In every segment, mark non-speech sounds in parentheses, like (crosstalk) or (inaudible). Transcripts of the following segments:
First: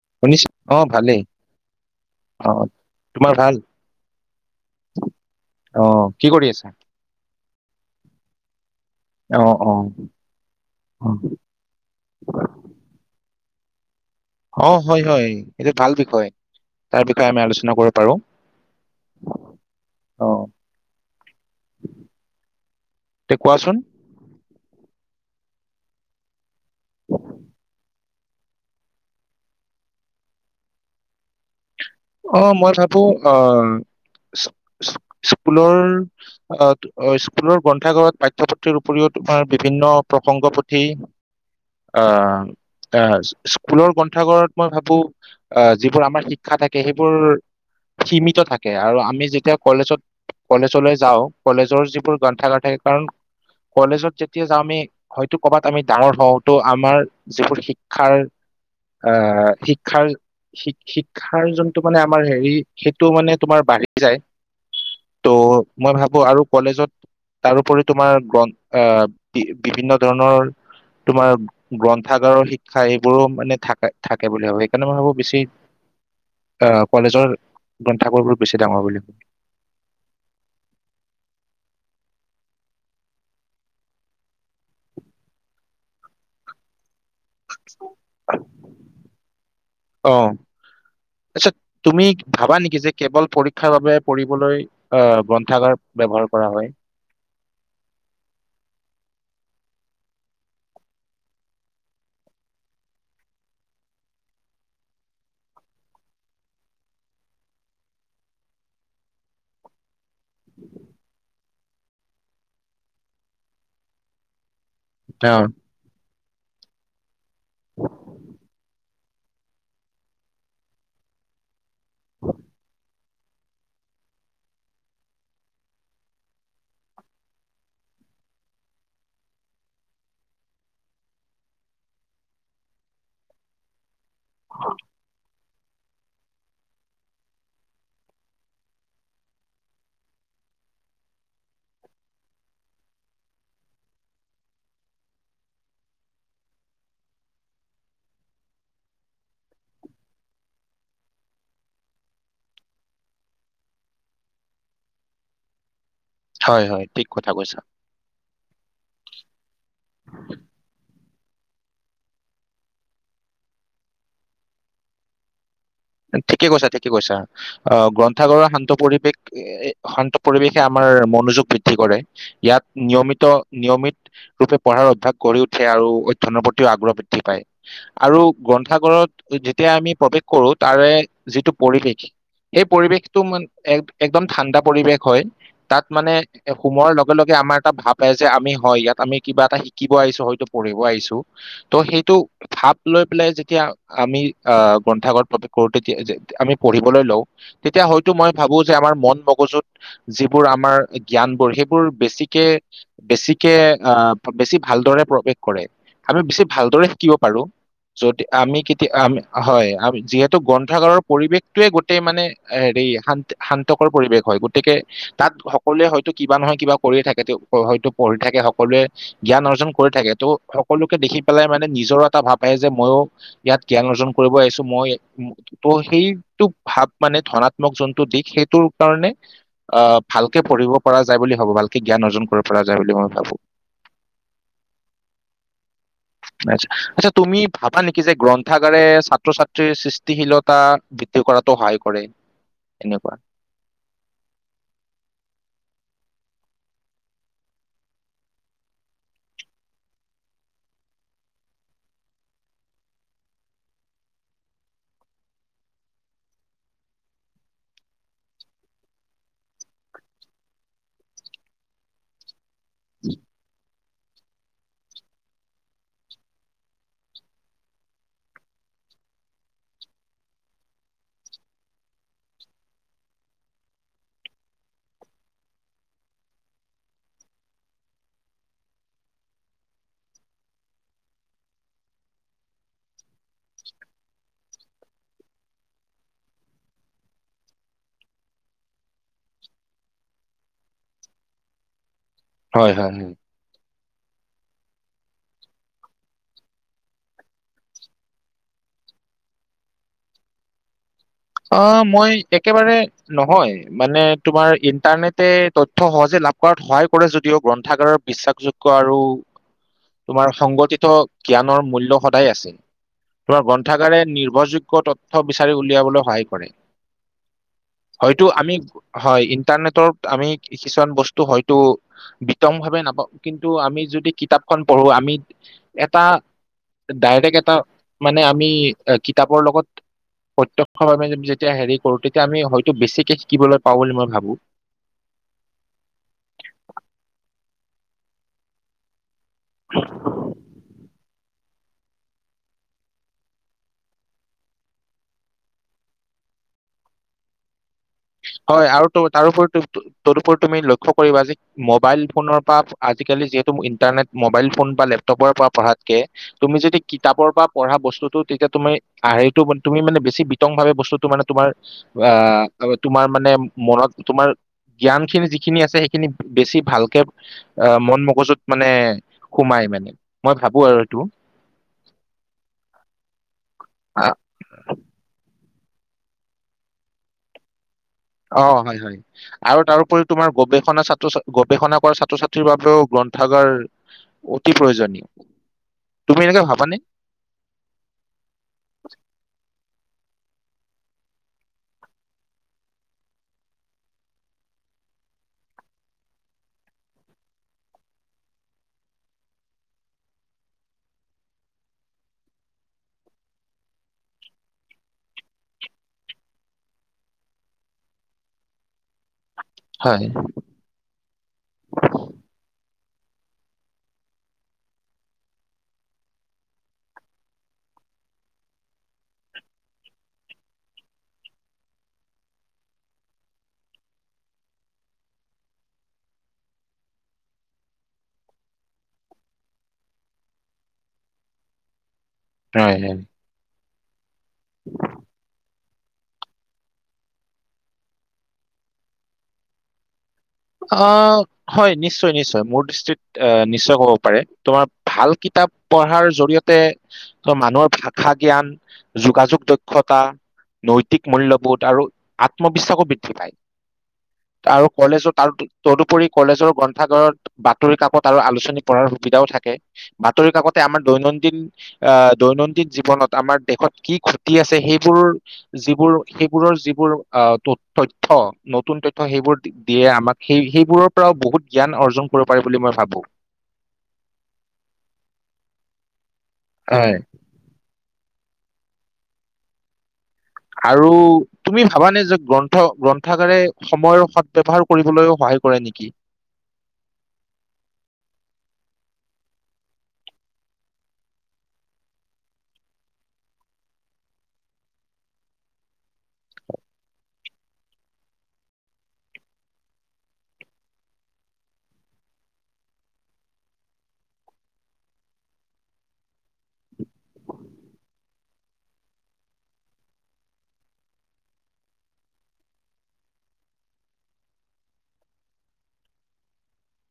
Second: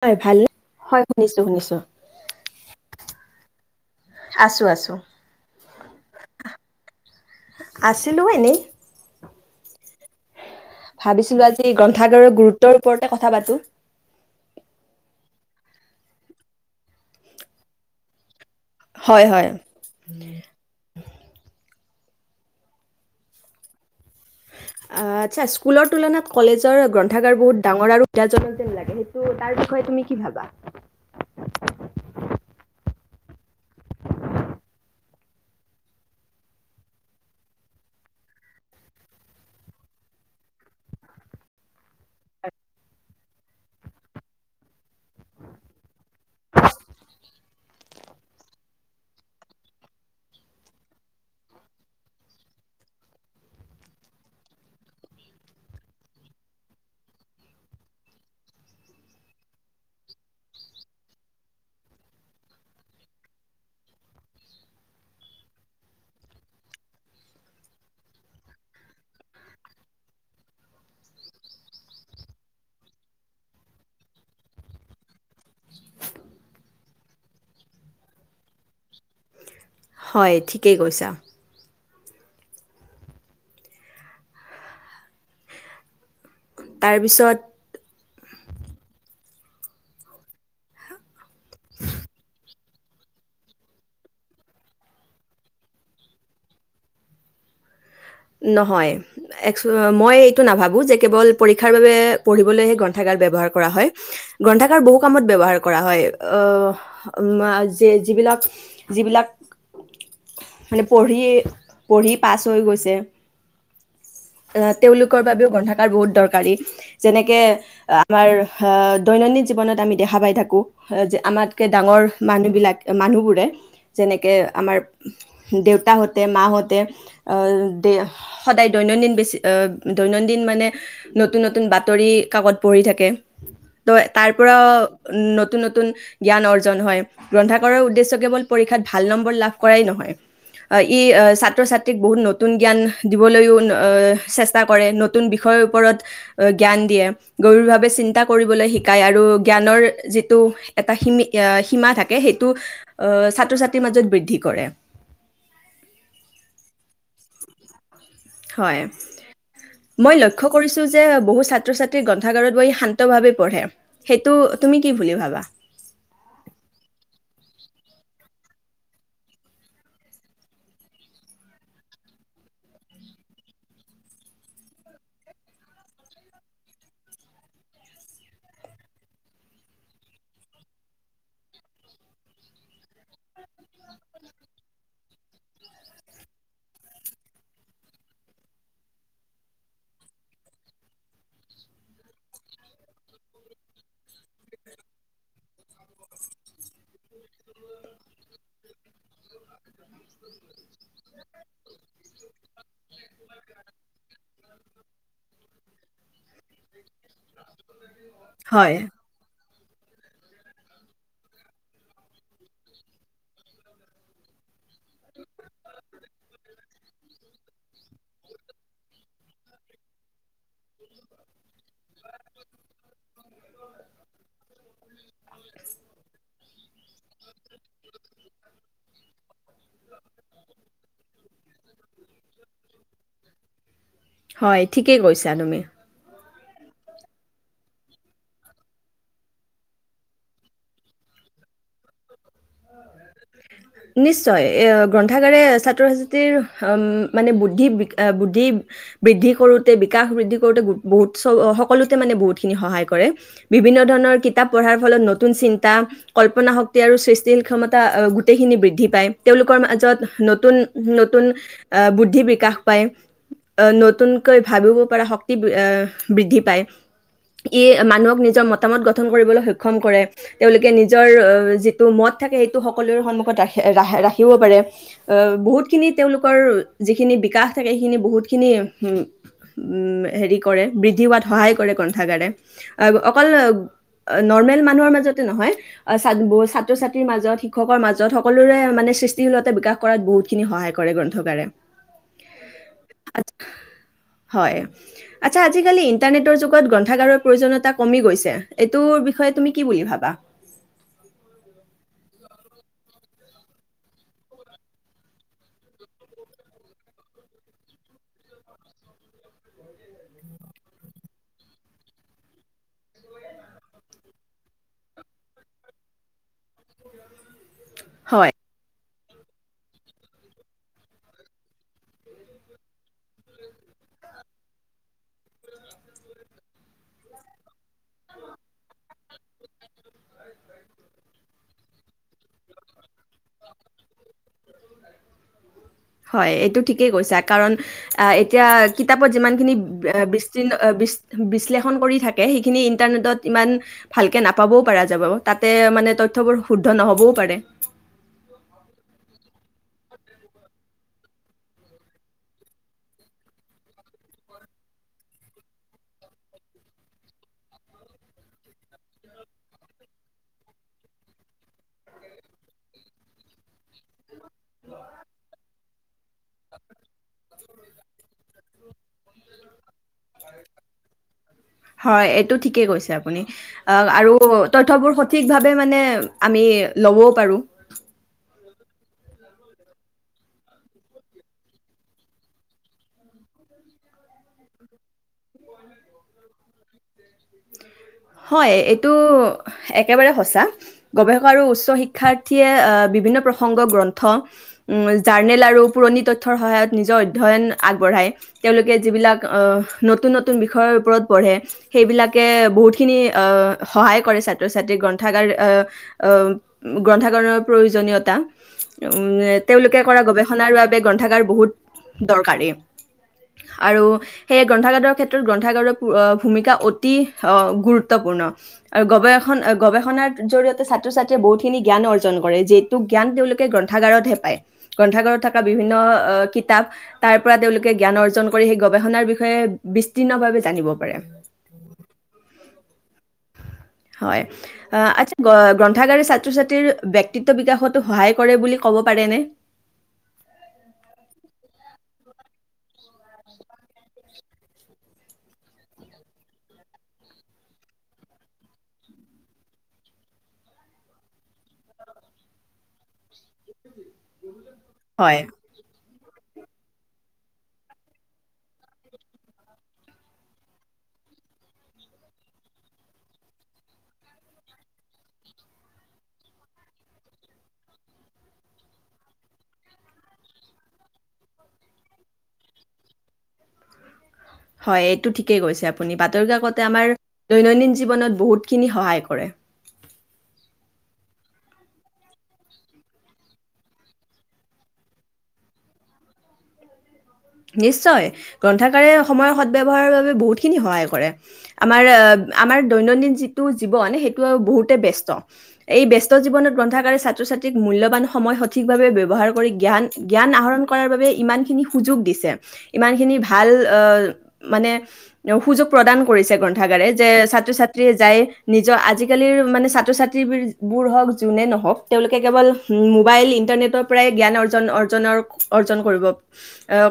হয় ভাল শুনিছ নে অ ভালেই শুনিছো শুনিছো অ তোমাৰ ভাল আছো আছো অ কি কৰি আছা আছিলো এনেই অ অ অ ভাবিছিলো আজি গ্ৰন্থাগাৰৰ গুৰুত্বৰ ওপৰতে কথা পাতো অ হয় হয় এইটো ভাল বিষয় তাৰ বিষয়ে আমি আলোচনা কৰিব পাৰো হয় হয় ত কোৱাচোন আচ্ছা স্কুলৰ তুলনাত কলেজৰ গ্ৰন্থাগাৰ বহুত ডাঙৰ আৰু কাজন যেন লাগে সেইটো তাৰ বিষয়ে তুমি কি ভাবা অ মই ভাবো আমম স্কুলৰ স্কুলৰ গ্ৰন্থাগাৰত পাঠ্যপুথিৰ উপৰিও তোমাৰ বিভিন্ন প্ৰসংগ পুথি অহ অহ স্কুলৰ গ্ৰন্থাগৰত মই ভাবো আহ যিবোৰ আমাৰ শিক্ষা থাকে সেইবোৰ সীমিত থাকে আৰু আমি যেতিয়া কলেজত কলেজলৈ যাওঁ কলেজৰ যিবোৰ গ্ৰন্থাগাৰ থাকে কাৰণ কলেজত যেতিয়া যাওঁ আমি হয়তো কৰ'বাত আমি ডাঙৰ হওঁ তো আমাৰ যিবোৰ শিক্ষাৰ আহ শিক্ষাৰ শিক শিক্ষা হয় যোনটো মানে আমাৰ হেৰি সেইটো মানে তোমাৰ বাঢ়ি যায় ত' মই ভাবো আৰু কলেজত তাৰোপৰি তোমাৰ গ্ৰন্ আহ বিভিন্ন ধৰণৰ তোমাৰ গ্ৰন্থাগাৰৰ শিক্ষা সেইবোৰো মানে থাকে থাকে বুলি ভাবো সেইকাৰণে মই ভাবো বেছি হয় কলেজৰ গ্ৰন্থাবোৰবোৰ বেছি ডাঙৰ বুলি ভ হয় ঠিকেই কৈছা (unintelligible) তাৰপিছত অহ আচছা তুমি ভাবা নেকি যে কেৱল পৰীক্ষাৰ বাবে পঢ়িবলৈ অহ গ্ৰন্থাগাৰ ব্যৱহাৰ কৰা হয় নহয় মই অকচ এইটো নাভাবো যে কেৱল পৰীক্ষাৰ বাবে পঢ়িবলৈহে গ্ৰন্থাগাৰ ব্যৱহাৰ কৰা হয় গ্ৰন্থাগাৰ বহু কামত ব্যৱহাৰ কৰা হয় আহ যিবিলাক যিবিলাক মানে পঢ়িযে পঢ়ি পাছ হৈ গৈছে অ তেওঁলোকৰ অ বাবেও গন্থাকাৰ বহুত দৰক পাৰি যেনেকে যেনেকে আমাৰ হহ দৈনন্দিন জীৱনত আমি দেখা পাই থাকোঁ যে আমাক কে ডাঙৰ মানুহবিলাকে মানুহবোৰে, যেনেকৈ আমাৰ দেউতাহঁতে মাহঁতে সদায় দৈনন্দিন বেছি দৈনন্দিন মানে নতুন-নতুন বাতৰি কাকত পঢ়ি থাকে। ত তাৰ পৰা নতুন-নতুন জ্ঞান অৰ্জন হয় গ্ৰন্থ কৰৰ উদ্দেশ্য কেৱল পৰীক্ষাত ভাল নম্বৰ লাভ কৰাই নহয়, ই ছাত্ৰ ছাত্ৰীক বহুত নতুন জ্ঞান দিবলৈও চেষ্টা কৰে নতুন বিষয়ৰ ওপৰত জ্ঞান দিয়ে, গভীৰভাৱে চিন্তা কৰিবলৈ শিকায় আৰু জ্ঞানৰ যিটো এটা সম সীমা থাকে সেইটো আহ, ছাত্ৰ-ছাত্ৰীৰ মাজত বৃদ্ধি কৰে। হয়-হয় ঠিক কথা কৈচা। হয়, মই লক্ষ্য কৰিছো যে বহু ছাত্ৰ-ছাত্ৰী গ্ৰন্থাগাৰত বহি শান্ত ভাৱে পঢ়ে সেইটো তুমি কি বুলি ভাবা। ঠিকে কৈছা, ঠিকে কৈছা, আহ, ভগ্ৰন্থাগাৰৰ শান্ত পৰিৱেশ শান্ত পৰিৱেশে আমাৰ মনোযোগ বৃদ্ধি কৰে। ইয়াত নিয়মিত নিয়মিত ৰূপে পঢ়াৰ অভ্যাস গঢ়ি উঠে আৰু অধ্যায়নৰ প্ৰতিও আগ্ৰহ বৃদ্ধি পায় আৰু গ্ৰন্থাগাৰত যেতিয়া আমি প্ৰৱেশ কৰোঁ তাৰে যিটো পৰিৱেশ সেই পৰিৱেশটো মান একদম ঠাণ্ডা পৰিৱেশ হয়, তাত মানে সোমোৱাৰ লগে-লগে আমাৰ এটা ভাপ যে আমি হয় ইয়াত আমি কিবা এটা শিকিব আহিছো হয়তো পঢ়িব আহিছো। ত' সেইটো ভাপ লৈ পেলাই যেতিয়া আমি আহ গ্ৰন্থাগত কৰো তেতিয়া আমি পঢ়িবলৈ লওঁ, তেতিয়া হয়তো মই ভাবো যে আমাৰ মন মগজুত যিবোৰ আমাৰ জ্ঞান বোৰ সেইবোৰ বেছিকে বেছিকে আহ, বেছি ভালদৰে প্ৰৱেশ কৰে আমি বেছি ভালদৰে শিকিব পাৰো, যদি আমি হয় কেতিয়া আমি হয়। আৰু যি গ্ৰন্থাগাৰৰ পৰিৱেশটয়ে গোটেই মানে হেৰি শান্ত শান্তকৰ পৰিৱেশ হয়। গতিকে, তাত সকলোৱে হয়তো কিবা নহয় কিবা কৰিয়েই থাকে হয়তো পঢ়ি থাকে সকলোৱে জ্ঞান অৰ্জন কৰি থাকে। ত' সকলোকে দেখি পেলাই মানে নিজৰ এটা ভাৱ আহ যে ময়ো ইয়াত জ্ঞান অৰ্জন কৰিব আহিছো। ম ত' সেইটো ভাৱ মানে ধনাত্মক যোনটো দিশ সেইটোৰ কাৰণে আহ, ভালকে পঢ়িব পৰা যায় বুলি ভাবো ভালকে জ্ঞান অৰ্জন কৰিব পৰা যায় বুলি মই ভাবো। হয়, ঠিকেই কৈছা তুমি। আটচ্চা, তুমি ভাবা নেকি যে গ্ৰন্থাগাৰে ছাত্ৰ- ছাত্ৰীৰ সৃষ্টি গশীলতা বৃদ্ধি কৰাতো সহায় কৰে, এনেকুৱা নিশ্চয় এ গ্ৰন্থাগাৰে ছাত্ৰ-ছাত্ৰীৰ মানে বুদ্ধি বুদ্ধি বৃদ্ধি কৰোতে বিকাশ বৃদ্ধি কৰোতে বহুত সকলোতে মানে বহুতখিনি সহায় কৰে, বিভিন্ন ধৰণৰ কিতাপ পঢ়াৰ ফলত নতুন চিন্তা কল্পনা শক্তি আৰু সৃষ্টিশী ক্ষমতা গোইখিনি বৃদ্ধি পায় তেওঁলোকৰ মাজত নতুন-নতুন আহ, বুদ্ধি বিকাশ পায়। আহ, নতুনকৈ ভাবিব পৰা শক্তি আহ বৃদ্ধি পায় ই মানুহক নিজৰ মতামত গঠন কৰিবলৈ সক্ষম কৰে তেওঁলোকে নিজৰ যিটো মত থাকে সেইটো সকলোৰে ৰখিব পাৰে, বহুতখিনি তেওঁলোকৰ যিখিনি বিকাশ থাকে সেইখিনি বহুখিনি হেৰি কৰে। বৃদ্ধি হোৱাত সহায় কৰে গ্ৰন্থগাৰে অকল নৰ্মেল মানুহৰ মাজতে নহয়, ছাত্ৰ-ছাত্ৰীৰ মাজত শিক্ষকৰ মাজত সকলোৰে মানে সৃষ্টিশীলতা বিকাশ কৰাত বহুতখিনি সহায় কৰে গ্ৰন্থগাৰে। হয়-হয়-হয়, হয়, আটছা আজি-কালি ইণ্টাৰনেটৰ যুগত গ্ৰন্থাগাৰৰ প্ৰয়োজনীয়তা কমি গৈছে, এইটো বিষয়ে তুমি কি বুলি ভাবা? অ, মই একেবাৰে নহয় মানে তোমাৰ ইণ্টাৰনেটে তথ্ৰ সহজে লাভ কৰাত সহায় কৰে যদিও, গ্ৰন্থাগাৰৰ বিশ্বাসযোগ্য আৰু তোমাৰ সংগঠিত জ্ঞানৰ মূল্য সদায় আছে, তোমাৰ গ্ৰন্থাগাৰে নিৰ্ভৰযোগ্য তথ্ৰ বিচাৰি উলিয়াবলৈ সহায় কৰে। হয়তো হয়, আমি, হয়, ইণ্টাৰনেটত আমি কিছুমান বস্তু হয়তো বিতংভাৱে নাপাওঁ কিন্তু আমি, যদি কিতাপখন পঢ়ো আমি এটা ডাইৰেক্ট এটা মানে, আমি কিতাপৰ লগত প্ৰত যেতিয়া হেৰি কৰো তেতিয়া আমি হয়তো বেছিকে শিকিবলৈ পাওঁ বুলি মই ভাবো। হয়, এইটো ঠিকেই কৈছা কাৰণ এতিয়া যিমানখিনি বিশ বিশ্লেষণ সেইখিন ইমান ভালকে নাপাবও পৰা যাব তাতে মান তবোৰ শুদ্ধ নহ'বও পাৰে। হয় আৰু তো তাৰপৰিও তদুপৰি তুমি লক্ষ্য কৰিবা যে মোবাইল ফোনৰ পৰা আজিকালি যিহেতু ইণ্টাৰনেট মোবাইল ফোন বা লেপটপৰ পৰা পঢ়াতকে, তুমি যদি কিতাপৰ পৰা পঢ়া। বস্তুটো তেতিয়া তুমি হেৰিটো তুমি মানে বেছি বিতং ভাৱে, বস্তুটো মানে তোমাৰ। আহ, তোমাৰ মানে মনত তোমাৰ জ্ঞান খিনি, যিখিনি আছে সেইখিনি বেছি ভালকে আহ মন মগজুত মানে সোমাই মানে। মই ভাবো আৰু এইটো হয়, এইটো ঠিকেই কৈছে আপুনি আহ, আ- আৰু তথ্যবোৰ সঠিক ভাৱ মানে আমি ল'বও পাৰো। অ, হয়-হয় আৰু তাৰোপৰি তোমাৰ গৱেষণা ছাত্ৰ- ছাত্ৰী গৱেষণা কৰা ছাত্ৰ ছাত্ৰীৰ বাবেও গ্ৰন্থাগাৰ অতি প্ৰয়োজনীয়, তুমি এনেকে ভাবানে? হয়, এইটো এক একেবাৰে সঁচা গৱেষকা আৰু উচ্চ শিক্ষাৰ্থীয়ে বিভিন্ন প্ৰসংগ গ্ৰন্থ জাৰ্নেল আৰু পুৰণি তথ্যৰ সহায়ত নিজৰ অধ্যয়ন আগবঢ়াই তেওঁলোকে যিবিলাক নতুন নতুন বিষয়ৰ ওপৰত পঢ়ে সেইবিলাক কে বহুতখিনি সহায় কৰে ছাত্ৰ ছাত্ৰীক গ্ৰন্থাগাৰ গ্ৰন্থাগাৰ প্ৰয়োজনীয়তা তেওঁলোকে কৰা হয় গৱেষণাৰ বাবে গ্ৰন্থাগাৰ বহুত দৰকাৰী আৰু সেয়ে গ্ৰন্থাগাৰৰ ক্ষেত্ৰত গ্ৰন্থাগাৰৰ ভূমিকা অতি গুৰুত্বপূৰ্ণ আৰু গৱেষণ গৱেষণাৰ জৰিয়তে ছাত্ৰ ছাত্ৰীয়ে বহুতখিনি জ্ঞান অৰ্জন কৰে যিটো জ্ঞান তেওঁলোকে গ্ৰন্থাগাৰতহে পায়। গ্ৰন্থাগাৰত থকা বিভিন্ন কিতাপ তাৰ পৰা তেওঁলোকে জ্ঞান অৰ্জন কৰি সেই গৱেষণাৰ বিষয়ে বিস্তীৰ্ণ ভাৱে জানিব পাৰে হয় হয় হয় আচ্ছা গ্ৰন্থ গ্ৰন্থাগাৰ ছাত্ৰ ছাত্ৰীৰ ব্যক্তিত্ব বিকাশতো সহায় কৰে বুলি ক'ব পাৰেনে? আহ হয় নিশ্চয় নিশ্চয় মোৰ দৃষ্টিত আহ নিশ্চয় ক'ব পাৰে তোমাৰ ভাল কিতাপ পঢ়াৰ জৰিয়তে মানুহৰ ভাষা জ্ঞান, যোগাযোগ, দক্ষতা, নৈতিক, মূল্যবোধ আৰু আত্মবিশ্বাসো বৃদ্ধি পায়। আৰু কলেজত হয় তাৰ ততোপৰি কলেজৰ গ্ৰন্থাগাৰত বাতৰি কাকত আৰু আলোচনী পঢ়াৰ সুবিধাও থাকে বাতৰি কাকতে আমাৰ দৈনন্দিন আহ দৈনন্দিন জীৱনত আমাৰ দেশত কি ঘতি আছে সেইবোৰ যিবোৰ সেইবোৰৰ যিবোৰ তথ্যয় নতুন তথ্যয় সেইবোৰ দিয়ে আমাক সেই সেইবোৰৰ পৰাও বহুত জ্ঞান অৰ্জন কৰিব পাৰে বুলি মই ভাবো হয় এইটো ঠিকেই গৈছে আপুনি বাত বাতৰি কাকতে আমাৰ দৈনন্দিন জীৱনত বহুতখিনি সহায় কৰে আৰু তুমি ভাবানে যে গ্ৰন্থ গ্ৰন্থাগাৰে সময়ৰ সদ ব্যৱহাৰ কৰিবলৈ সহায় কৰে নেকি নিশ্চয় গ্ৰন্থাকাৰে সময়ৰ সদব্যৱহাৰ‌ বাবে বহুতখিনি সহায় কৰে আমাৰ আমাৰ দৈনন্দিন যিটো জীৱন সেইটো বহুতে বস্ত। এই ব ব্যস্ত জীৱনত গ্ৰন্থাকাৰে ছাত্ৰ ছাত্ৰীক মূল্যবান সময় সঠিকভাৱে ব্যৱহাৰ কৰি জ্ঞান জ্ঞান আহৰণ কৰাৰ বাবে ইমানখিনি সুযোগ দিছে ইমানখিনি ভাল আহ মানে সুযোগ প্ৰদান কৰিছে গ্ৰন্থাগাৰে যে ছাত্ৰ ছাত্ৰীয়ে যাই নিজৰ আজিকালিৰ মানে ছাত্ৰ ছাত্ৰী বোৰ হওক যোনে নহওক তেওঁলোকে কেৱল মোবাইল ইন্টাৰনেটৰ পৰাই জ্ঞান অৰ্জন অৰ্জনৰ অৰ্জন কৰিব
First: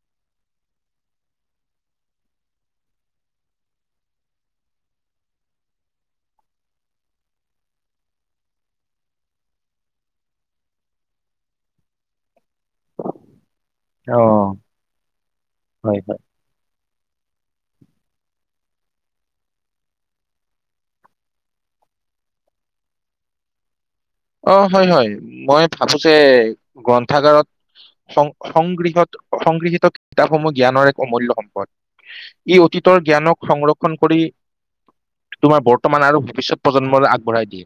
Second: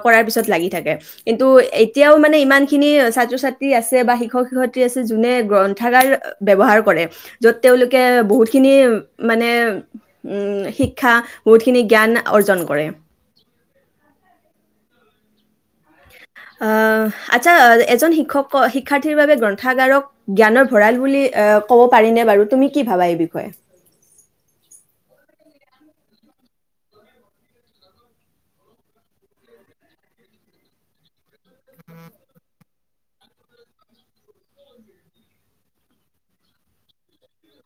কৰাৰ পিছত লাগি থাকে কিন্তু এতিয়াও মানে ইমান খিনি ছাত্ৰ ছাত্ৰী আছে বা শিক্ষক শিক্ষয়িত্ৰী আছে যোনে গ্ৰন্থাগাৰ ব্যৱহাৰ কৰে য'ত তেওঁলোকে বহুতখিনি মানে উ শিক্ষা বহুতখিনি জ্ঞান অৰ্জন কৰে অ হয় হয় আচ্ছা এজন শিক্ষক শিক্ষাৰ্থীৰ বাবে গ্ৰন্থাগাৰক জ্ঞানৰ ভঁৰাল বুলি ক'ব পাৰিনে বাৰু তুমি কি ভাবা এই বিষয়ে অ হয় হয় মই ভাবো যে গ্ৰন্থাগাৰত সং সংগৃহত সংগৃহীত কিতাপসমূহ জ্ঞানৰ এক অমূল্য সম্পদ ই অতীতৰ জ্ঞানক সংৰক্ষণ কৰি তোমাৰ বৰ্তমান আৰু ভৱিষ্যত প্ৰজন্মলৈ আগবঢ়াই দিয়ে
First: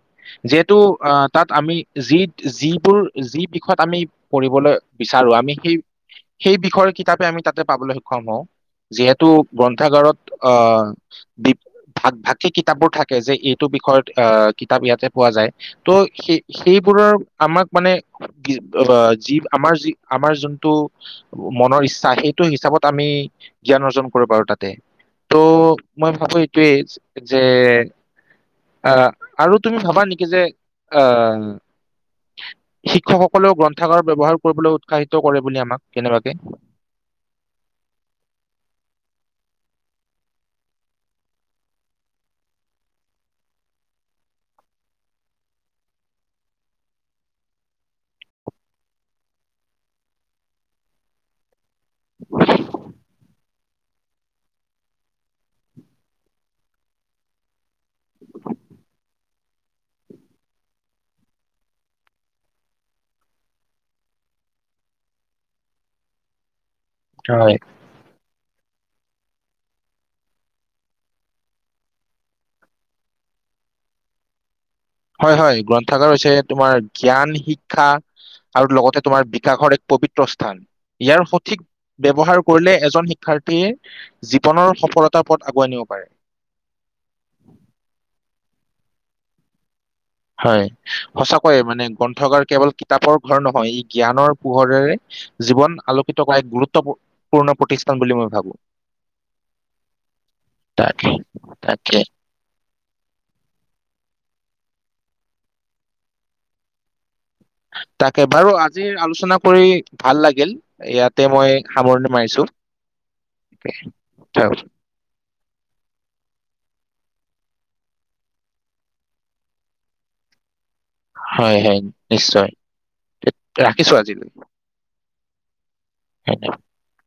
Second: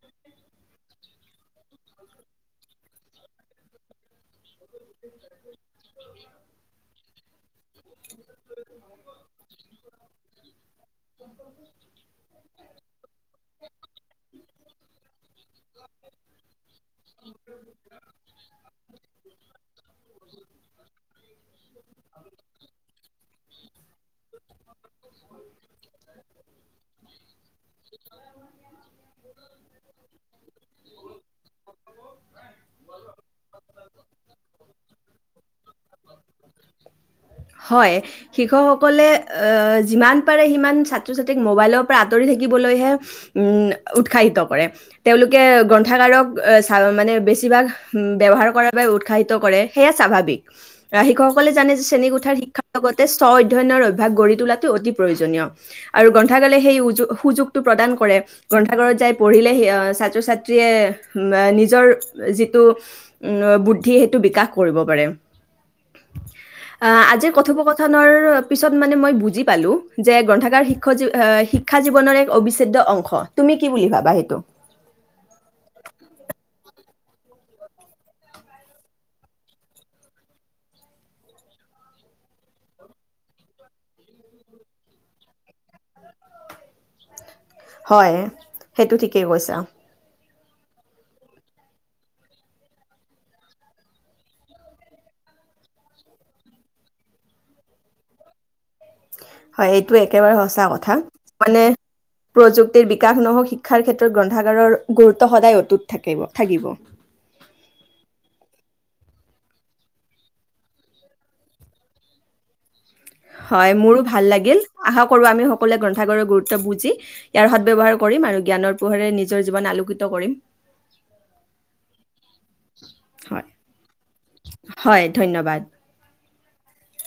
যিহেতু আহ তাত আমি যি যিবোৰ যি বিষয়ত আমি পঢ়িবলৈ বিচাৰো আমি সেই সেই বিষয়ৰ কিতাপে আমি তাতে পাবলৈ সক্ষম হও যিহেতু গ্ৰন্থাগাৰত আহ ভাগ ভাগকে কিতাপবোৰ থাকে যে এইটো বিষয়ত আহ কিতাপ ইয়াতে পোৱা যায় ত' সে সেইবোৰৰ আমাক মানে যি আমাৰ যি আমাৰ যোনটো মনৰ ইচ্ছা সেইটো হিচাপত আমি জ্ঞান অৰ্জন কৰিব পাৰ তাতে ত' মই ভাবো এইটোৱেই যে আহ আৰু তুমি ভাবা নেকি যে হয় শিক্ষকসকলেও গ্ৰন্থাগাৰ ব্যৱহাৰ কৰিবলৈ উৎসাহিত কৰে বুলি আমাক কেনেবাকে হয়, শিক্ষকসকলে যিমান পাৰে সিমান ছাত্ৰ ছাত্ৰীক মোবাইলৰ পৰা আঁতৰি থাকিবলৈহে উৎসাহিত কৰে তেওঁলোকে গ্ৰন্থাগাৰক চা মানে বেছিভাগ ব্যৱহাৰ কৰা বা উৎসাহিত কৰে সেয়া স্বাভাৱিক আহ শিক্ষকসকলে জানে শ্ৰেণীকোঠাৰ শিক্ষাৰ লগতে স্ব অধ্যয়নৰ অভ্যাস গঢ়ি তোলাটো অতি প্ৰয়োজনীয় আৰু গ্ৰন্থাগলে সেই সুযোগটো প্ৰদান কৰে গ্ৰন্থাগাৰত যাই পঢ়িলে ছাত্ৰ ছাত্ৰীয়ে নিজৰ যিটো উ বুদ্ধি সেইটো বিকাশ কৰিব পাৰে অ আজিৰ হয় কথোপকথনৰ পিছত মানে মই বুজি পালো যে গ্ৰন্থাৰ্ষ শিক্ষা জীৱনৰ এক অবিচ্ছেদ্য অংশ তুমি কি বুলি ভাবা সেইটো হয় হয় গ্ৰন্থাগাৰ হৈছে তোমাৰ জ্ঞান শিক্ষা আৰু লগতে তোমাৰ বিকাশৰ এক পবিত্ৰ স্থান ইয়াৰ সঠিক ব্যৱহাৰ কৰিলে এজন শিক্ষাৰ্থীয়ে জীৱনৰ সফলতাৰ পথ আগুৱাই নিব পাৰে হয় সেইটো ঠিকেই কৈছা হয় সঁচাকৈয়ে মানে গ্ৰন্থগাৰ কেৱল কিতাপৰ ঘৰ নহয় ই জ্ঞানৰ পোহৰেৰে জীৱন আলোকিত কৰা এক গুৰুত্বপূৰ্ণ প্ৰতিষ্ঠান বুলি মই ভাবো হয়', এইটো একেবাৰে সচা কথা তাকে মানে তাকে প্ৰযুক্তিৰ বিকাশ নহওক, শিক্ষাৰ ক্ষেত্ৰত গ্ৰন্থ ফাদাৰৰ গুৰুত্ব সদায় অতুত থাকিব-থাকিব, তাকে বাৰু আজি আলোচনা কৰি ভাল লাগিল, ইয়াতে মই সামৰণি মাৰিছো। হয়', মোৰো ভাল লাগিল আশা কৰো আমি সকলোৱে গ্ৰন্থাগাৰৰ গুৰুত্ব বুজি ইয়াৰ সদব্যৱহাৰ কৰিম আৰু জ্ঞানৰ পোহেৰে নিজৰ জীৱন আলোকিত কৰিম। হয়', -হয়', নিশ্চয় হয়, ৰাখিছো আজিলৈ। হয় ধন্যবাদ। (unintelligible)